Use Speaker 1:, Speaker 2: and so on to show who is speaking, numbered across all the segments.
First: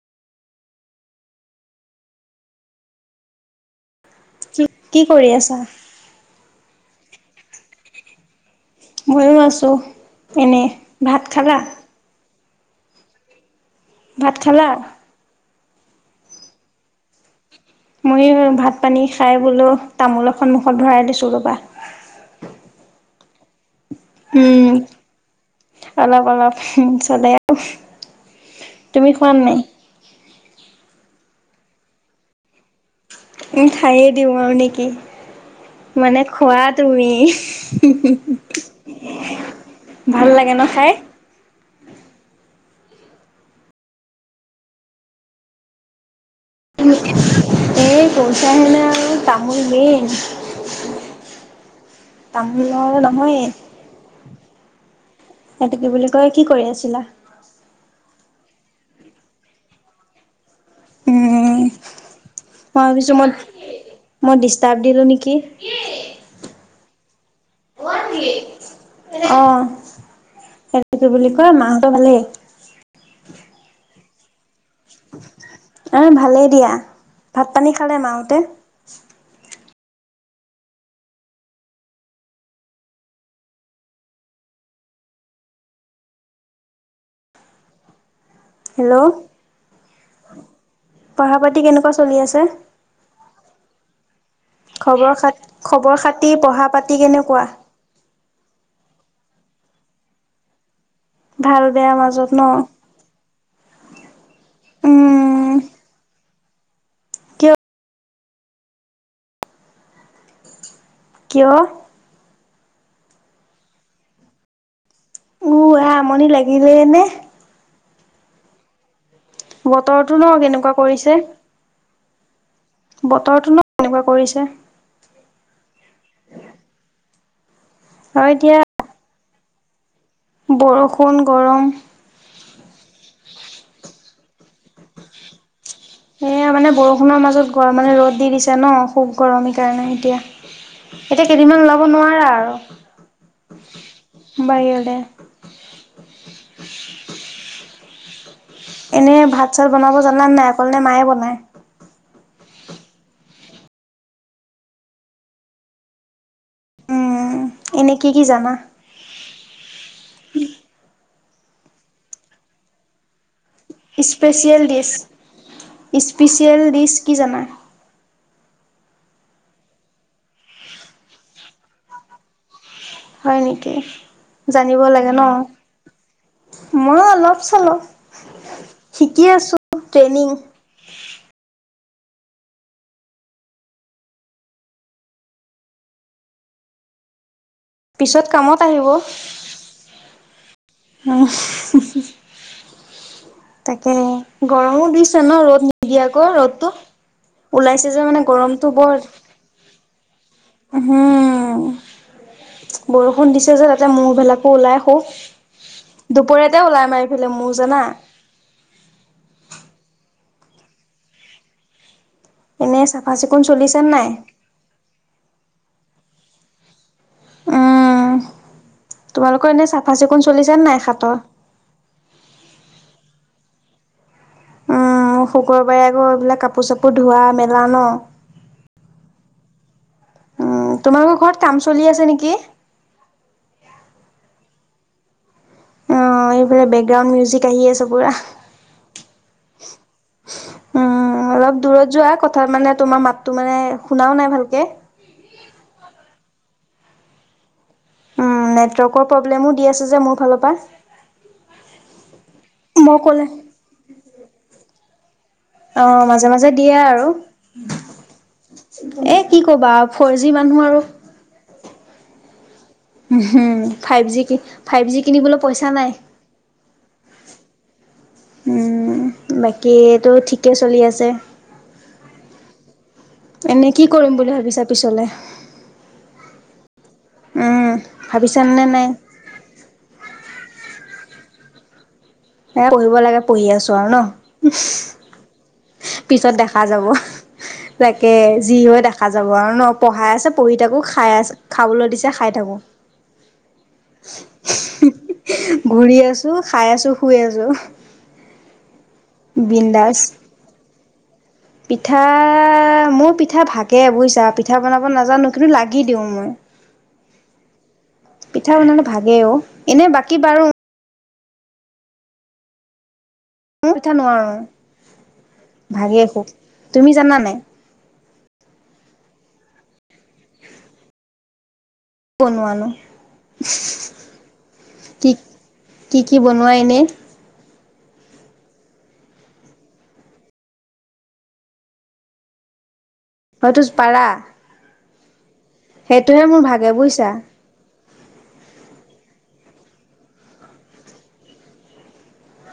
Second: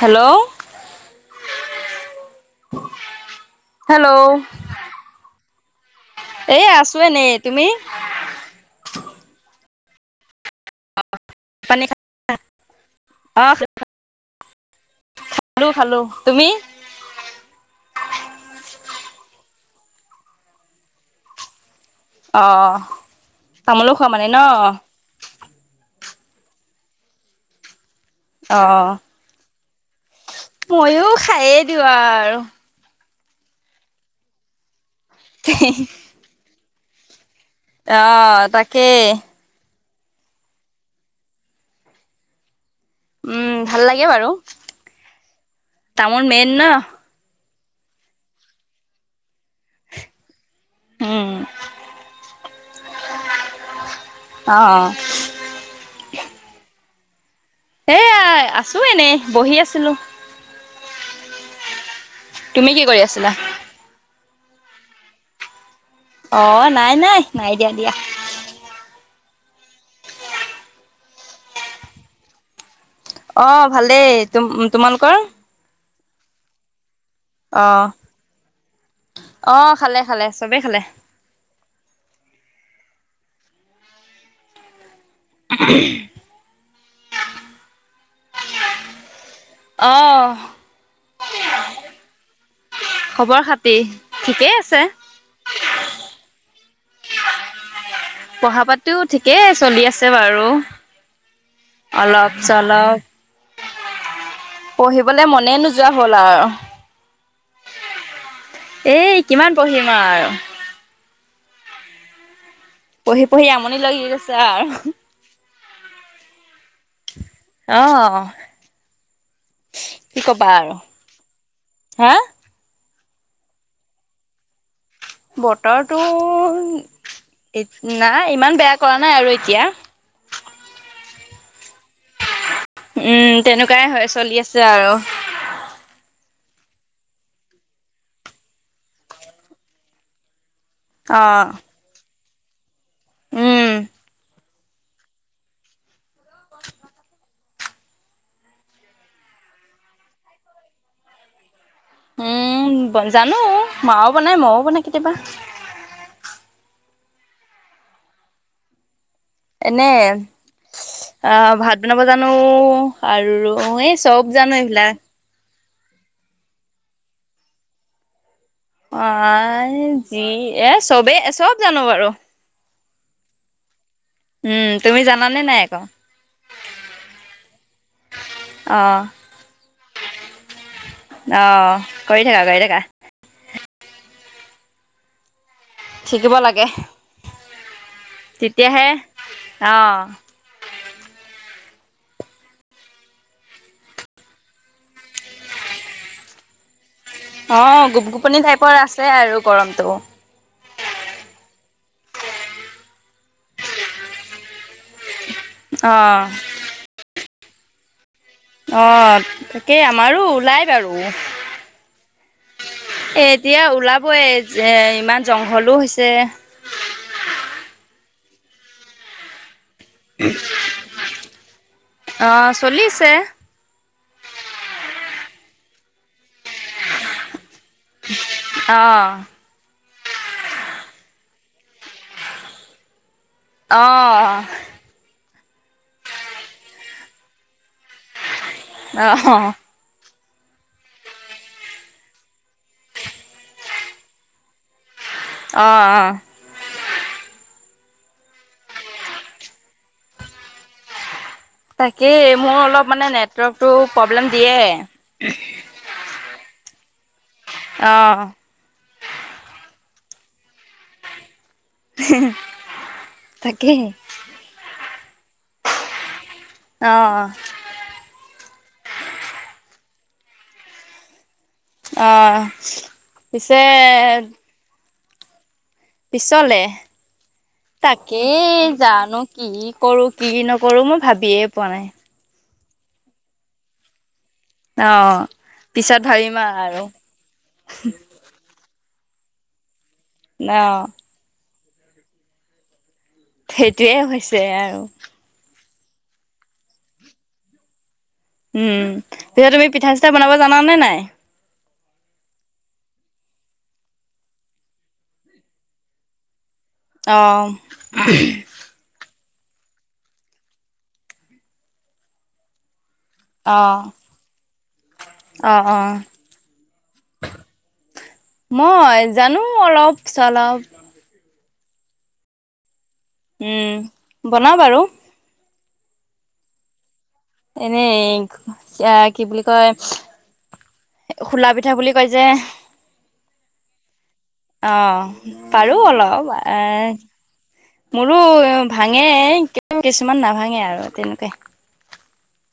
Speaker 1: Hello, [inaudible]
Speaker 2: কি -কি কৰি আছা?
Speaker 1: এ 'আছো এনেই তুমি?
Speaker 2: মইও আছোঁ এনে ভাত খালা?
Speaker 1: অহ',
Speaker 2: ভাত খালা?
Speaker 1: খালোঁ - খালোঁ তুমি?
Speaker 2: ময়ো ভাত -পানী খাই বোলো তামোল এখন মুখত ভৰাই দিছো ৰবা।
Speaker 1: অহ, তামোলো খোৱা মানে ন'?
Speaker 2: উম, অলপ- অলপ চলে আৰু
Speaker 1: অ
Speaker 2: তুমি খোৱো নে নাই?
Speaker 1: মইয়ো খায়ে দিওঁ আৰু।
Speaker 2: উম, খায়ে দিওঁ আৰু নেকি মানে খোৱা তুমি।
Speaker 1: অ তাকেই
Speaker 2: [unintelligible] ভাল লাগে ন' খাই?
Speaker 1: উম, ভাল লাগে বাৰু তামোল মে
Speaker 2: [unintelligible] এই পইচা আহে ন' আৰু তামুল দিম।
Speaker 1: উম
Speaker 2: [inaudible] তামুলৰ নহয়ে।
Speaker 1: অহ
Speaker 2: সেতু কি বুলি কয় কি কৰি আছিলা?
Speaker 1: এয়া আছো এনেই বহি আছিলো।
Speaker 2: উম,
Speaker 1: [inaudible] তুমি
Speaker 2: মই
Speaker 1: কি কৰি
Speaker 2: ভাবিছোঁ মই
Speaker 1: আছিলা?
Speaker 2: মই ডিষ্টাৰ্ব দিলোঁ নিকি?
Speaker 1: অহ, নাই- নাই -নাই দিয়া - দিয়া।
Speaker 2: অহ, হেটো কি বুলি কয় মাহতৰ ভালেই?
Speaker 1: অহ, ভালেই তুম - তোমালোকৰ?
Speaker 2: অ ভালেই দিয়া ভাত
Speaker 1: অ
Speaker 2: -পানী খালে মাহতে?
Speaker 1: অ খালে -খালে চবে খালে। [unintelligible]
Speaker 2: হেল্ল',
Speaker 1: অ
Speaker 2: পঢ়া -পাতি কেনেকুৱা চলি আছে?
Speaker 1: খবৰ খাতি ঠিকেই আছে
Speaker 2: [inaudible] খবৰ- খাটি পঢ়া -পাত টি কেনেকুৱা?
Speaker 1: পঢ়া-পাটিও ঠিকেই চলি আছে বাৰু।
Speaker 2: ভাল বেয়া মাজত
Speaker 1: অলপ-
Speaker 2: ন
Speaker 1: চলপ। পঢ়িবলে
Speaker 2: উম
Speaker 1: মনে নোযোৱা হ'ল আও।
Speaker 2: কিয়
Speaker 1: এ'কিমান পঢ়িম আৰু।
Speaker 2: কিয়?
Speaker 1: পঢ়ি- পঢ়ি আমনি লাগি গৈছে আৰ।
Speaker 2: উহ, ৰা আমনি লাগিলেই নে?
Speaker 1: অহ',
Speaker 2: বতৰতো
Speaker 1: কি
Speaker 2: ন'
Speaker 1: কবা
Speaker 2: কেনেকুৱা
Speaker 1: আৰু
Speaker 2: কৰিছে।
Speaker 1: হা
Speaker 2: বতৰটো ন'কেনেকুৱা কৰিছে।
Speaker 1: বতৰটো এত
Speaker 2: হয়
Speaker 1: নাই
Speaker 2: দিয়া।
Speaker 1: ইমান বেয়া কৰা নাই আৰু দিয়া।
Speaker 2: বৰষুণ, গৰম।
Speaker 1: উম, তেনেকুৱাই হয় চলি আছে আৰু।
Speaker 2: এয়া মানে বৰষুণৰ মাজত গৰম মানে ৰ'দ দি দিছে ন' খুব গৰম এইকাৰণে এতিয়া।
Speaker 1: অ
Speaker 2: এতিয়া কেইদিনমান ওলাব নোৱাৰা আৰু।
Speaker 1: উম
Speaker 2: বাহিৰলে এনে ভাত চাত বনাব জানা নাই নে অকলে মায়ে বনায়
Speaker 1: উম ব জানো মাও বনাই মইও বনাও কেতিয়াবা
Speaker 2: উম, এনে কি কি জানা
Speaker 1: এনে অ ভাত বনাব জানো আৰু অ এই চব জানো
Speaker 2: স্পেচিয়েল ডিছ
Speaker 1: এইবিলাক
Speaker 2: স্পেচিয়েল দিছ কি জানা
Speaker 1: আ যি এ চবেই চব জানো বাৰু
Speaker 2: হয় নেকি
Speaker 1: উম
Speaker 2: জানিব
Speaker 1: তুমি
Speaker 2: লাগে ন
Speaker 1: জানানে নাই আকৌ
Speaker 2: মই অলপ চলপ
Speaker 1: অ
Speaker 2: শিকি আছো ট্ৰেইনিং
Speaker 1: আহ কৰি থাকা কৰি থাকা শিকিব লাগে
Speaker 2: পিছত কামত আহিব
Speaker 1: তেতিয়াহে অ
Speaker 2: উম তাকে গৰমো দিছে ন ৰ'দ নিদিয়া আকৌ ৰ'দটো
Speaker 1: অ
Speaker 2: ওলাইছে যে
Speaker 1: গোপ
Speaker 2: মানে
Speaker 1: গোপনি টাইপৰ আছে আৰু গৰমটো
Speaker 2: হম বৰষুণ দিছে যে তাতে মৌ বিলাকো ওলাই খুপ
Speaker 1: অ
Speaker 2: দুপৰীয়াতে ওলাই আমাৰ এফালে মৌ জনা
Speaker 1: আহ তাকেই আমাৰো ওলাই বাৰু এ
Speaker 2: এনে চাফা চিকুণ
Speaker 1: এতিয়া
Speaker 2: চলিছে নাই?
Speaker 1: ওলাবই এ ইমান জংঘলো হৈছে
Speaker 2: উম, তোমালোকৰ এনে চাফা চিকুণ চলিচে নাই হাতৰ
Speaker 1: অ চলিছে
Speaker 2: উম শুকুৰবাৰে আকৌ এইবিলাক কাপোৰ চাপোৰ ধোৱা মেলা ন?
Speaker 1: আহ
Speaker 2: উম তোমালোকৰ ঘৰত কাম চলি আছে নেকি
Speaker 1: আহ
Speaker 2: অ এইফ বেকগ্ৰাউণ্ড মিউজিক আহি আছে পুৰা
Speaker 1: আহ
Speaker 2: উম উম অলপ দূৰত যোৱা কথা মানে তোমাৰ মাততো মানে শুনাও নাই ভালকে
Speaker 1: আহ আহ
Speaker 2: নেটৱৰ্কৰ প্ৰব্লেমো দি আছে যে মোৰ ফালৰ পৰা
Speaker 1: তাকেই মোৰ অলপ
Speaker 2: মই
Speaker 1: মানে
Speaker 2: ক'লে
Speaker 1: নেটৱৰ্কতটো প্ৰব্লেম দিয়ে
Speaker 2: অ', মাজে মাজে দিয়ে আৰু
Speaker 1: অ'।
Speaker 2: এ কি কবা ফৰ জি মানুহ আৰু হম
Speaker 1: তাকেই।
Speaker 2: ফাইভ জি কি ফাইভ জি কিনিবলৈ পইচা নাই
Speaker 1: আহ আহ
Speaker 2: উম বাকীটো ঠিকে চলি আছে
Speaker 1: অ', পিছে
Speaker 2: এনে কি কৰিম বুলি ভাবিছা পিছত
Speaker 1: পিছলে
Speaker 2: উম, ভাবিছানে
Speaker 1: তাকেই
Speaker 2: নাই?
Speaker 1: জানো কি কৰো কি নকৰো মই ভাবিয়ে পোৱা নাই
Speaker 2: এ পঢ়িব লাগে পঢ়ি আছো আৰু ন
Speaker 1: অ'।
Speaker 2: পিছত
Speaker 1: ভাবিম
Speaker 2: দেখা
Speaker 1: আৰু।
Speaker 2: যাব তাকে যি হয় দেখা যাব আৰু ন পঢ়াই আছে পঢ়ি থাকো
Speaker 1: অ'।
Speaker 2: খাই আ খাবলৈ দিছে খাই থাকো
Speaker 1: সেইটোয়ে হৈছে আৰু
Speaker 2: ঘূৰি আছোঁ খাই আছোঁ শুই আছোঁ
Speaker 1: উম পি তুমি পিঠা চিঠা বনাব জানা নে নাই
Speaker 2: পিঠা মোৰ পিঠা ভাগে বুজিছা পিঠা বনাব নাজানো কিন্তু লাগি দিওঁ মই
Speaker 1: অআ
Speaker 2: পিঠা বনালে ভাগেই অ, এনে বাকী বাৰু মোৰ
Speaker 1: অ',
Speaker 2: পিঠা নোৱাৰো,
Speaker 1: অ', অ'।
Speaker 2: ভাগেই খুব। তুমি জানা নাই?
Speaker 1: মই জানো অলপ-চলপ।
Speaker 2: বনোৱা নো?
Speaker 1: উম বনাও বাৰু।
Speaker 2: কি-কি বনোৱা এনে?
Speaker 1: এনেই আ, কি বুলি কয়? খোলা পিঠা বুলি কয় যে?
Speaker 2: হয়তো পাৰা
Speaker 1: অ', পাৰো
Speaker 2: সেইটোহে
Speaker 1: অলপ
Speaker 2: মোৰ ভাগে
Speaker 1: আহ,
Speaker 2: বুজিছা
Speaker 1: মোৰো ভাঙে কিছুমান নাভাঙে আৰু তেনেকুৱাই।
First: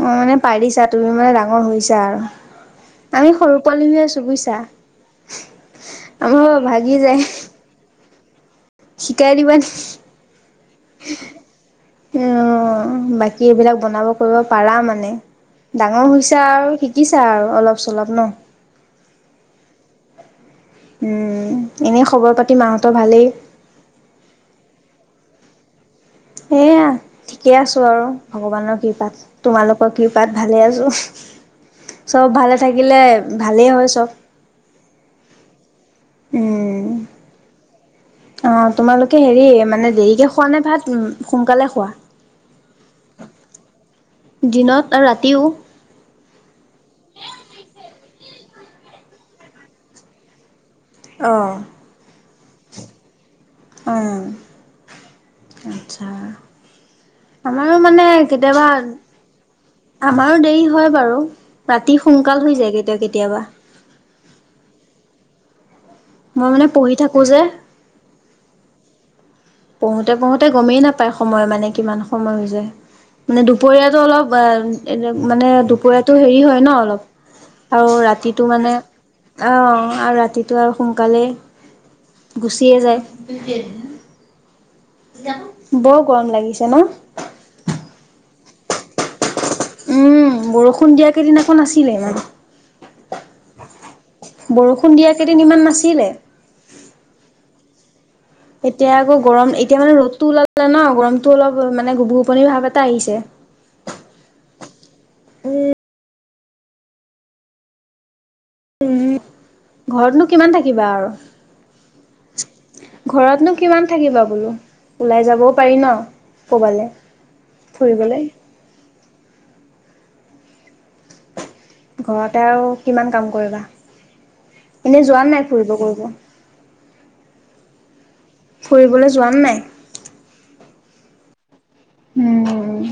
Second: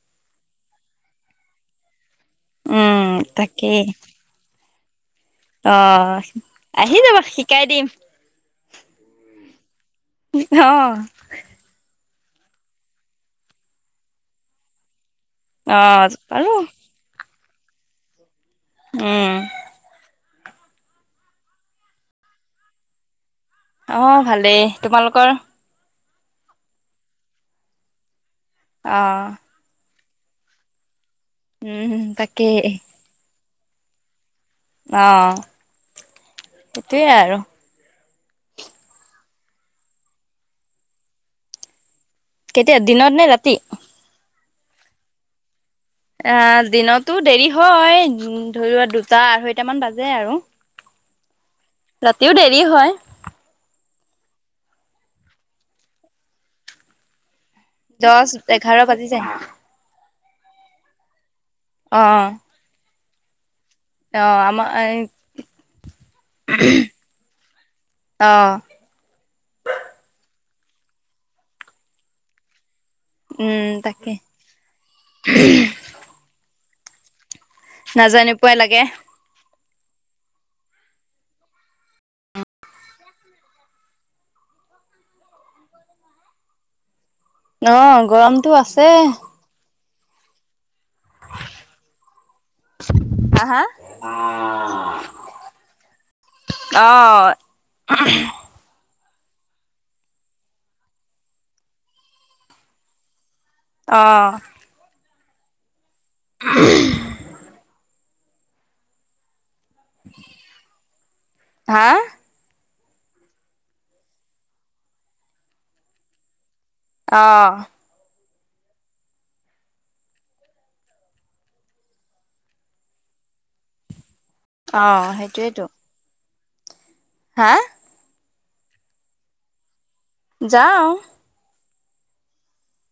Speaker 2: অ', মানে পাৰিছা তুমি মানে ডাঙৰ হৈছা আৰু।
Speaker 1: উম
Speaker 2: আমি সৰু
Speaker 1: তাকেই
Speaker 2: পোৱালি হৈ আছো বুজিছা?
Speaker 1: অ',
Speaker 2: আমাৰ ভাগি
Speaker 1: আহি
Speaker 2: যায়
Speaker 1: যাবা, শিকাই দিম।
Speaker 2: শিকাই দিবা
Speaker 1: অ
Speaker 2: নেকি? অ', বাকী এইবিলাক বনাব কৰিব পাৰা মানে?
Speaker 1: অ
Speaker 2: ডাঙৰ হৈছে
Speaker 1: পাৰো
Speaker 2: আৰু শিকিছা আৰু অলপ চলপ ন?
Speaker 1: উম'।
Speaker 2: উম', এনেই খবৰ পাতি মাহতৰ ভালেই?
Speaker 1: অ', ভালেই, তোমালোকৰ?
Speaker 2: এয়া ঠিকে আছো আৰু ভগৱানৰ
Speaker 1: অ
Speaker 2: কৃপাত, তোমালোকৰ কৃপাত ভালে আছো।
Speaker 1: উম
Speaker 2: চব
Speaker 1: তাকেই
Speaker 2: ভালে থাকিলে ভালেই হয় চব।
Speaker 1: অ', সেইটোৱে
Speaker 2: উম,
Speaker 1: আৰু।
Speaker 2: অ', তোমালোকে হেৰি মানে দেৰিকে খোৱা নে ভাত সোনকালে খোৱা?
Speaker 1: কেতিয়া, দিনৰ নে ৰাতি?
Speaker 2: দিনত আৰু ৰাতিও?
Speaker 1: অ, দিনত টো দেৰি হয় ধৰিৱা দুটা আঢ়ৈটামান বাজে আৰু।
Speaker 2: অ',
Speaker 1: তেও দেৰি হয়।
Speaker 2: অ', আচ্ছা। আমাৰো মানে
Speaker 1: দহ
Speaker 2: কেতিয়াবা
Speaker 1: এঘাৰ বাজি যায়
Speaker 2: আমাৰো দেৰি হয় বাৰু, ৰাতি
Speaker 1: অ',
Speaker 2: সোনকাল হৈ যায় কেতিয়া-কেতিয়াবা।
Speaker 1: অ', আমাৰ এই
Speaker 2: মই মানে পঢ়ি থাকো যে।
Speaker 1: অ',
Speaker 2: পঢ়োতে-পঢ়োতে গমেই নাপায় সময় মানে কিমান সময় হৈ যায়। মানে
Speaker 1: উম,
Speaker 2: দুপৰীয়াাতো
Speaker 1: তাকে
Speaker 2: অলপ মানে দুপৰীয়াাতো হেৰি হয় ন অলপ? আৰু
Speaker 1: নাজাই
Speaker 2: ৰাতিটো
Speaker 1: নোপোৱাই
Speaker 2: মানে,
Speaker 1: লাগে।
Speaker 2: অ', আৰু ৰাতিটো আৰু সোনকালেই গুচিয়ে যায়। বৰ গৰম লাগিছে ন?
Speaker 1: অ', গৰমটো আছে।
Speaker 2: উম', বৰষুণ দিয়া কেইদিনাখন আকৌ নাছিলে [unintelligible]
Speaker 1: আ-হা?
Speaker 2: বৰষুণ দিয়া কেইদিন ইমান নাছিলে।
Speaker 1: অ'। হ
Speaker 2: এতিয়া আকৌ গৰম এতিয়া মানে ৰ'দতটো ওলালে ন, গৰমতটো অলপ মানে গুবু গোপনিৰ ভাৱ এটা আহিছে।
Speaker 1: অ'।
Speaker 2: উম'।
Speaker 1: [unintelligible]
Speaker 2: ঘৰতনো কিমান থাকিবা আৰু?
Speaker 1: হা,
Speaker 2: ঘৰতনো কিমান থাকিবা বোলো, ওলাই যাবও পাৰি ন? ক'বালে
Speaker 1: অ',
Speaker 2: ফুৰিবলৈ? ঘৰতে আৰু কিমান কাম কৰিবা, এনেই
Speaker 1: অ',
Speaker 2: যোৱা নাই
Speaker 1: সেইটোয়েতো
Speaker 2: ফুৰিব-ফুৰিব?
Speaker 1: হা?
Speaker 2: ফুৰিবলৈ যোৱা নে নাই?
Speaker 1: যাওঁ।
Speaker 2: উম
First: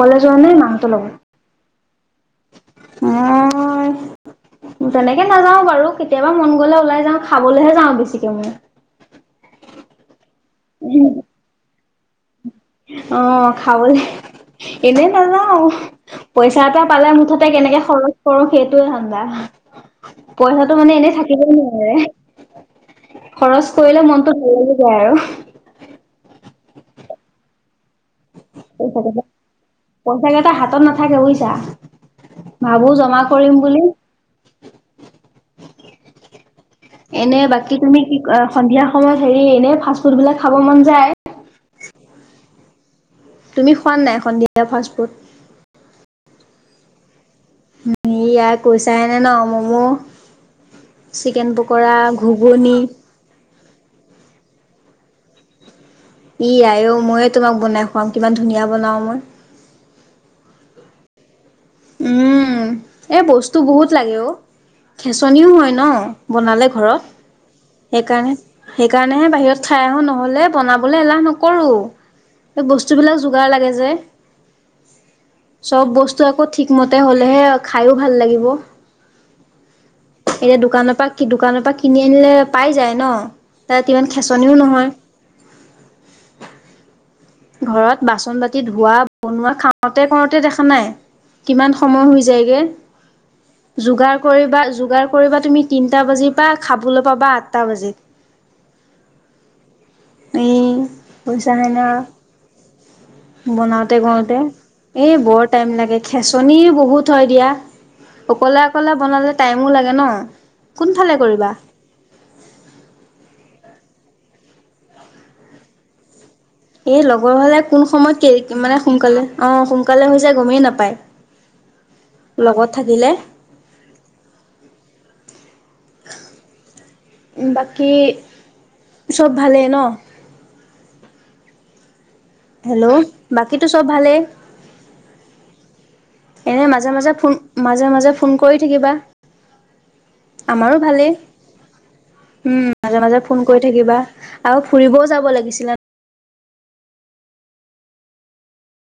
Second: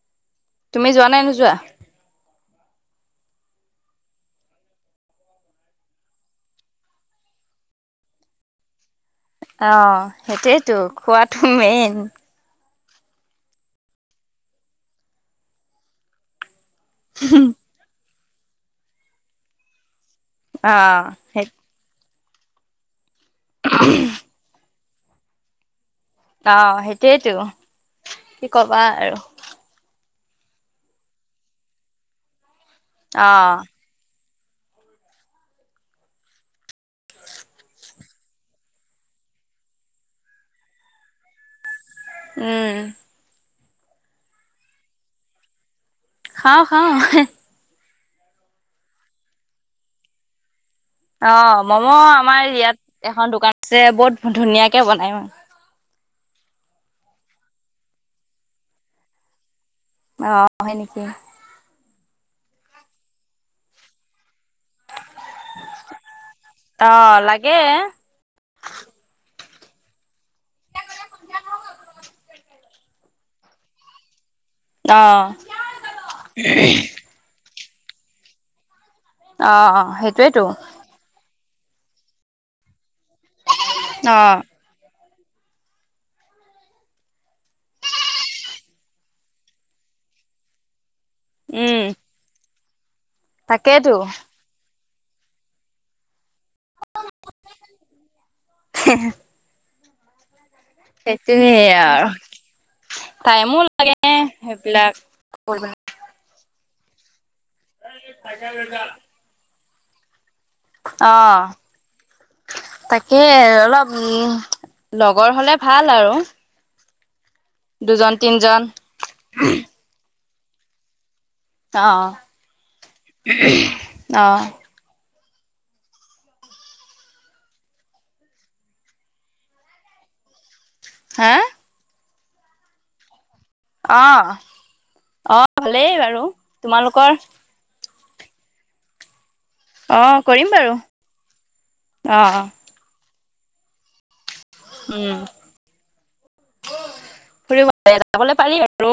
Speaker 2: কলেজ যোৱা নাই
Speaker 1: তুমি
Speaker 2: মাহঁতৰ
Speaker 1: যোৱা নাই নোযোৱা?
Speaker 2: লগত আহ তেনেকে নাযাও বাৰু। কেতিয়াবা মন গলে ওলাই যাওঁ, খাবলৈহে যাওঁ বেছিকে মই।
Speaker 1: অ সেইটোৱেইতো। খোৱাটো মেইন।
Speaker 2: অ খাবলৈ এনেই নাযাও। পইচ টো পালে মুঠতে কেনেকে খৰচ কৰো সেইটো ধান্ডা। পইচাটো মানে
Speaker 1: অ',
Speaker 2: এনেই
Speaker 1: সেই
Speaker 2: থাকিবই নোৱাৰে। খৰচ কৰিলে মনটো [unintelligible] লাগি যায় আৰু।
Speaker 1: অ সেইটোয়েইতো। কি কবা
Speaker 2: পইচা
Speaker 1: আৰু।
Speaker 2: কেইটা পইচা কেইটা হাতত নাথাকে বুজিছা। ভাবো জমা কৰিম
Speaker 1: অ',
Speaker 2: বুলি [inaudible] এনে বাকী তুমি কি সন্ধিয়া সময়ত হেৰি এনে ফাষ্ট ফুড বিলাক খাব মন যায়।
Speaker 1: উম।
Speaker 2: তুমি খোৱানে নাই সন্ধিয়া ফাষ্ট ফুড?
Speaker 1: খাওঁ, খাওঁ।
Speaker 2: সি ইয়াৰ কৈছাহেনে ন ম'মো
Speaker 1: অ মম' আমাৰ ইয়াত এখন দোকান আছে বহুত ধুনীয়া কে বনাই বা।
Speaker 2: ই আইও ময়ে তোমাক বনাই খুৱাম। কিমান ধুনীয়া বনাও মই।
Speaker 1: অ হয় নেকি?
Speaker 2: উম, এ বস্তু বহুত লাগে অ। খেচনিও হয় ন বনালে ঘৰত।
Speaker 1: অ', লাগে।
Speaker 2: সেইকাৰণে সেইকাৰণেহে বাহিৰত খাই আহো, নহলে বনাবলৈ এলাহ নকৰো। এই বস্তুবিলাক যোগাৰ লাগে যে।
Speaker 1: অ'।
Speaker 2: চব বস্তু আকৌ ঠিকমতে হলেহে খাইও ভাল লাগিব।
Speaker 1: অ, অ সেইটোৱেইটো।
Speaker 2: এতিয়া দোকানৰ পৰা দোকানৰ পৰা কিনি আনিলে পাই যায় ন? তাত ইমান
Speaker 1: অ',
Speaker 2: খেচনিও নহয়। ঘৰত বাচন বাতি ধোৱা, বনোৱা খাওঁতে কওঁতে দেখা নাই। কিমান
Speaker 1: উম।
Speaker 2: সময় হৈ যায়গে।
Speaker 1: তাকেতো।
Speaker 2: যোগাৰ কৰিবা, যোগাৰ কৰিবা তুমি তিনটা বাজি পা খাবলৈ পাবা আঠটা বাজি।
Speaker 1: হে হে।
Speaker 2: এই
Speaker 1: সেইটোৱে আও।
Speaker 2: বনাওতে কৰোতে,
Speaker 1: সেইবিলাক
Speaker 2: এ বৰ টাইম লাগে খেচনি বহুত হয়। দিয়া, অকলে অকলে বনালে টাইমো লাগে ন? কোনফালে
Speaker 1: অ
Speaker 2: কৰিবা
Speaker 1: তাকে অলপ উম, লগৰ হলে ভাল আৰু।
Speaker 2: এই লগৰ হলে কোন
Speaker 1: দুজন
Speaker 2: সময়ত
Speaker 1: তিনজন
Speaker 2: কেই মানে সোনকালে, অ সোনকালে হৈ জাই গমেই নাপায়।
Speaker 1: অহ,
Speaker 2: লগত থাকিলে
Speaker 1: অহ।
Speaker 2: [inaudible] বাকী, চব ভালেই ন?
Speaker 1: হা?
Speaker 2: হেল্ল'। বাকীতো চব ভালেই?
Speaker 1: অ', অ', ভালেই বাৰু
Speaker 2: এনে মাজে
Speaker 1: তোমালোকৰ?
Speaker 2: মাজে ফোন মাজে মাজে ফোন কৰি থাকিবা।
Speaker 1: অ', কৰিম বাৰু।
Speaker 2: আমাৰো ভালেই।
Speaker 1: অ',
Speaker 2: উম, মাজে মাজে ফোন কৰি থাকিবা আৰু ফুৰিবও
Speaker 1: উম।
Speaker 2: যাব লাগিছিলে।
Speaker 1: ফুৰিব যাবলে পাৰি আৰু।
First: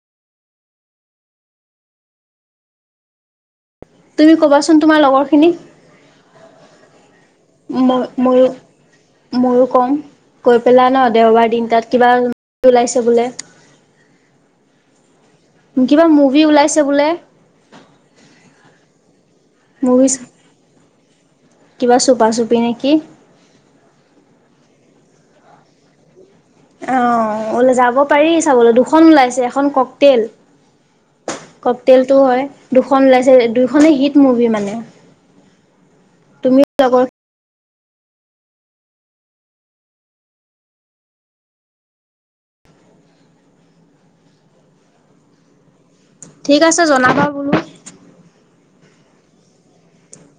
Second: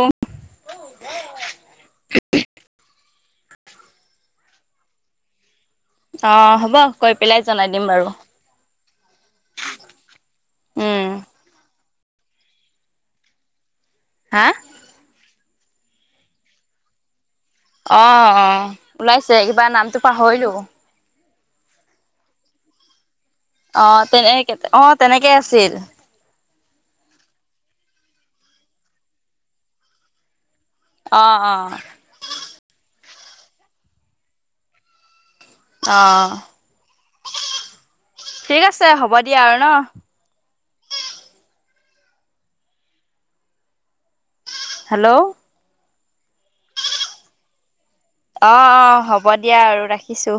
Speaker 2: তুমি কবাচোন তোমাৰ লগৰ খিনি?
Speaker 1: অঁ হব। কৈ পেলাই জনাই দিম
Speaker 2: মই,
Speaker 1: বাৰু।
Speaker 2: মোৰো, ময়ো কম। কৈ পেলা ন
Speaker 1: উম,
Speaker 2: দেওঁবাৰ দিন তাত কিবা ওলাইছে বোলে?
Speaker 1: হা?
Speaker 2: কিবা মুভি ওলাইছে বোলে।
Speaker 1: অঁ অঁ ওলাইছে কিবা নামটো
Speaker 2: মুভি
Speaker 1: পাহৰিলো।
Speaker 2: কিবা চোপা চুপি নেকি।
Speaker 1: অঁ তেনে কে, অঁ তেনেকে আছিল।
Speaker 2: অঁ বুলোঁ যাব পাৰি চাবলৈ, দুখন ওলাইছে এখন কক তেল।
Speaker 1: অ' অ'
Speaker 2: কক তেলটো হয়। দুখন ওলাইছে দুইখনে হিট মুভি মানে।
Speaker 1: অ'
Speaker 2: তুমিও লগৰ।
Speaker 1: ঠিক আছে হ'ব দিয়া আৰু ন। হেল্ল'।
Speaker 2: ঠিক আছে জনাবা বোলো।
Speaker 1: অঁ অঁ হ'ব দিয়া আৰু ৰাখিছো।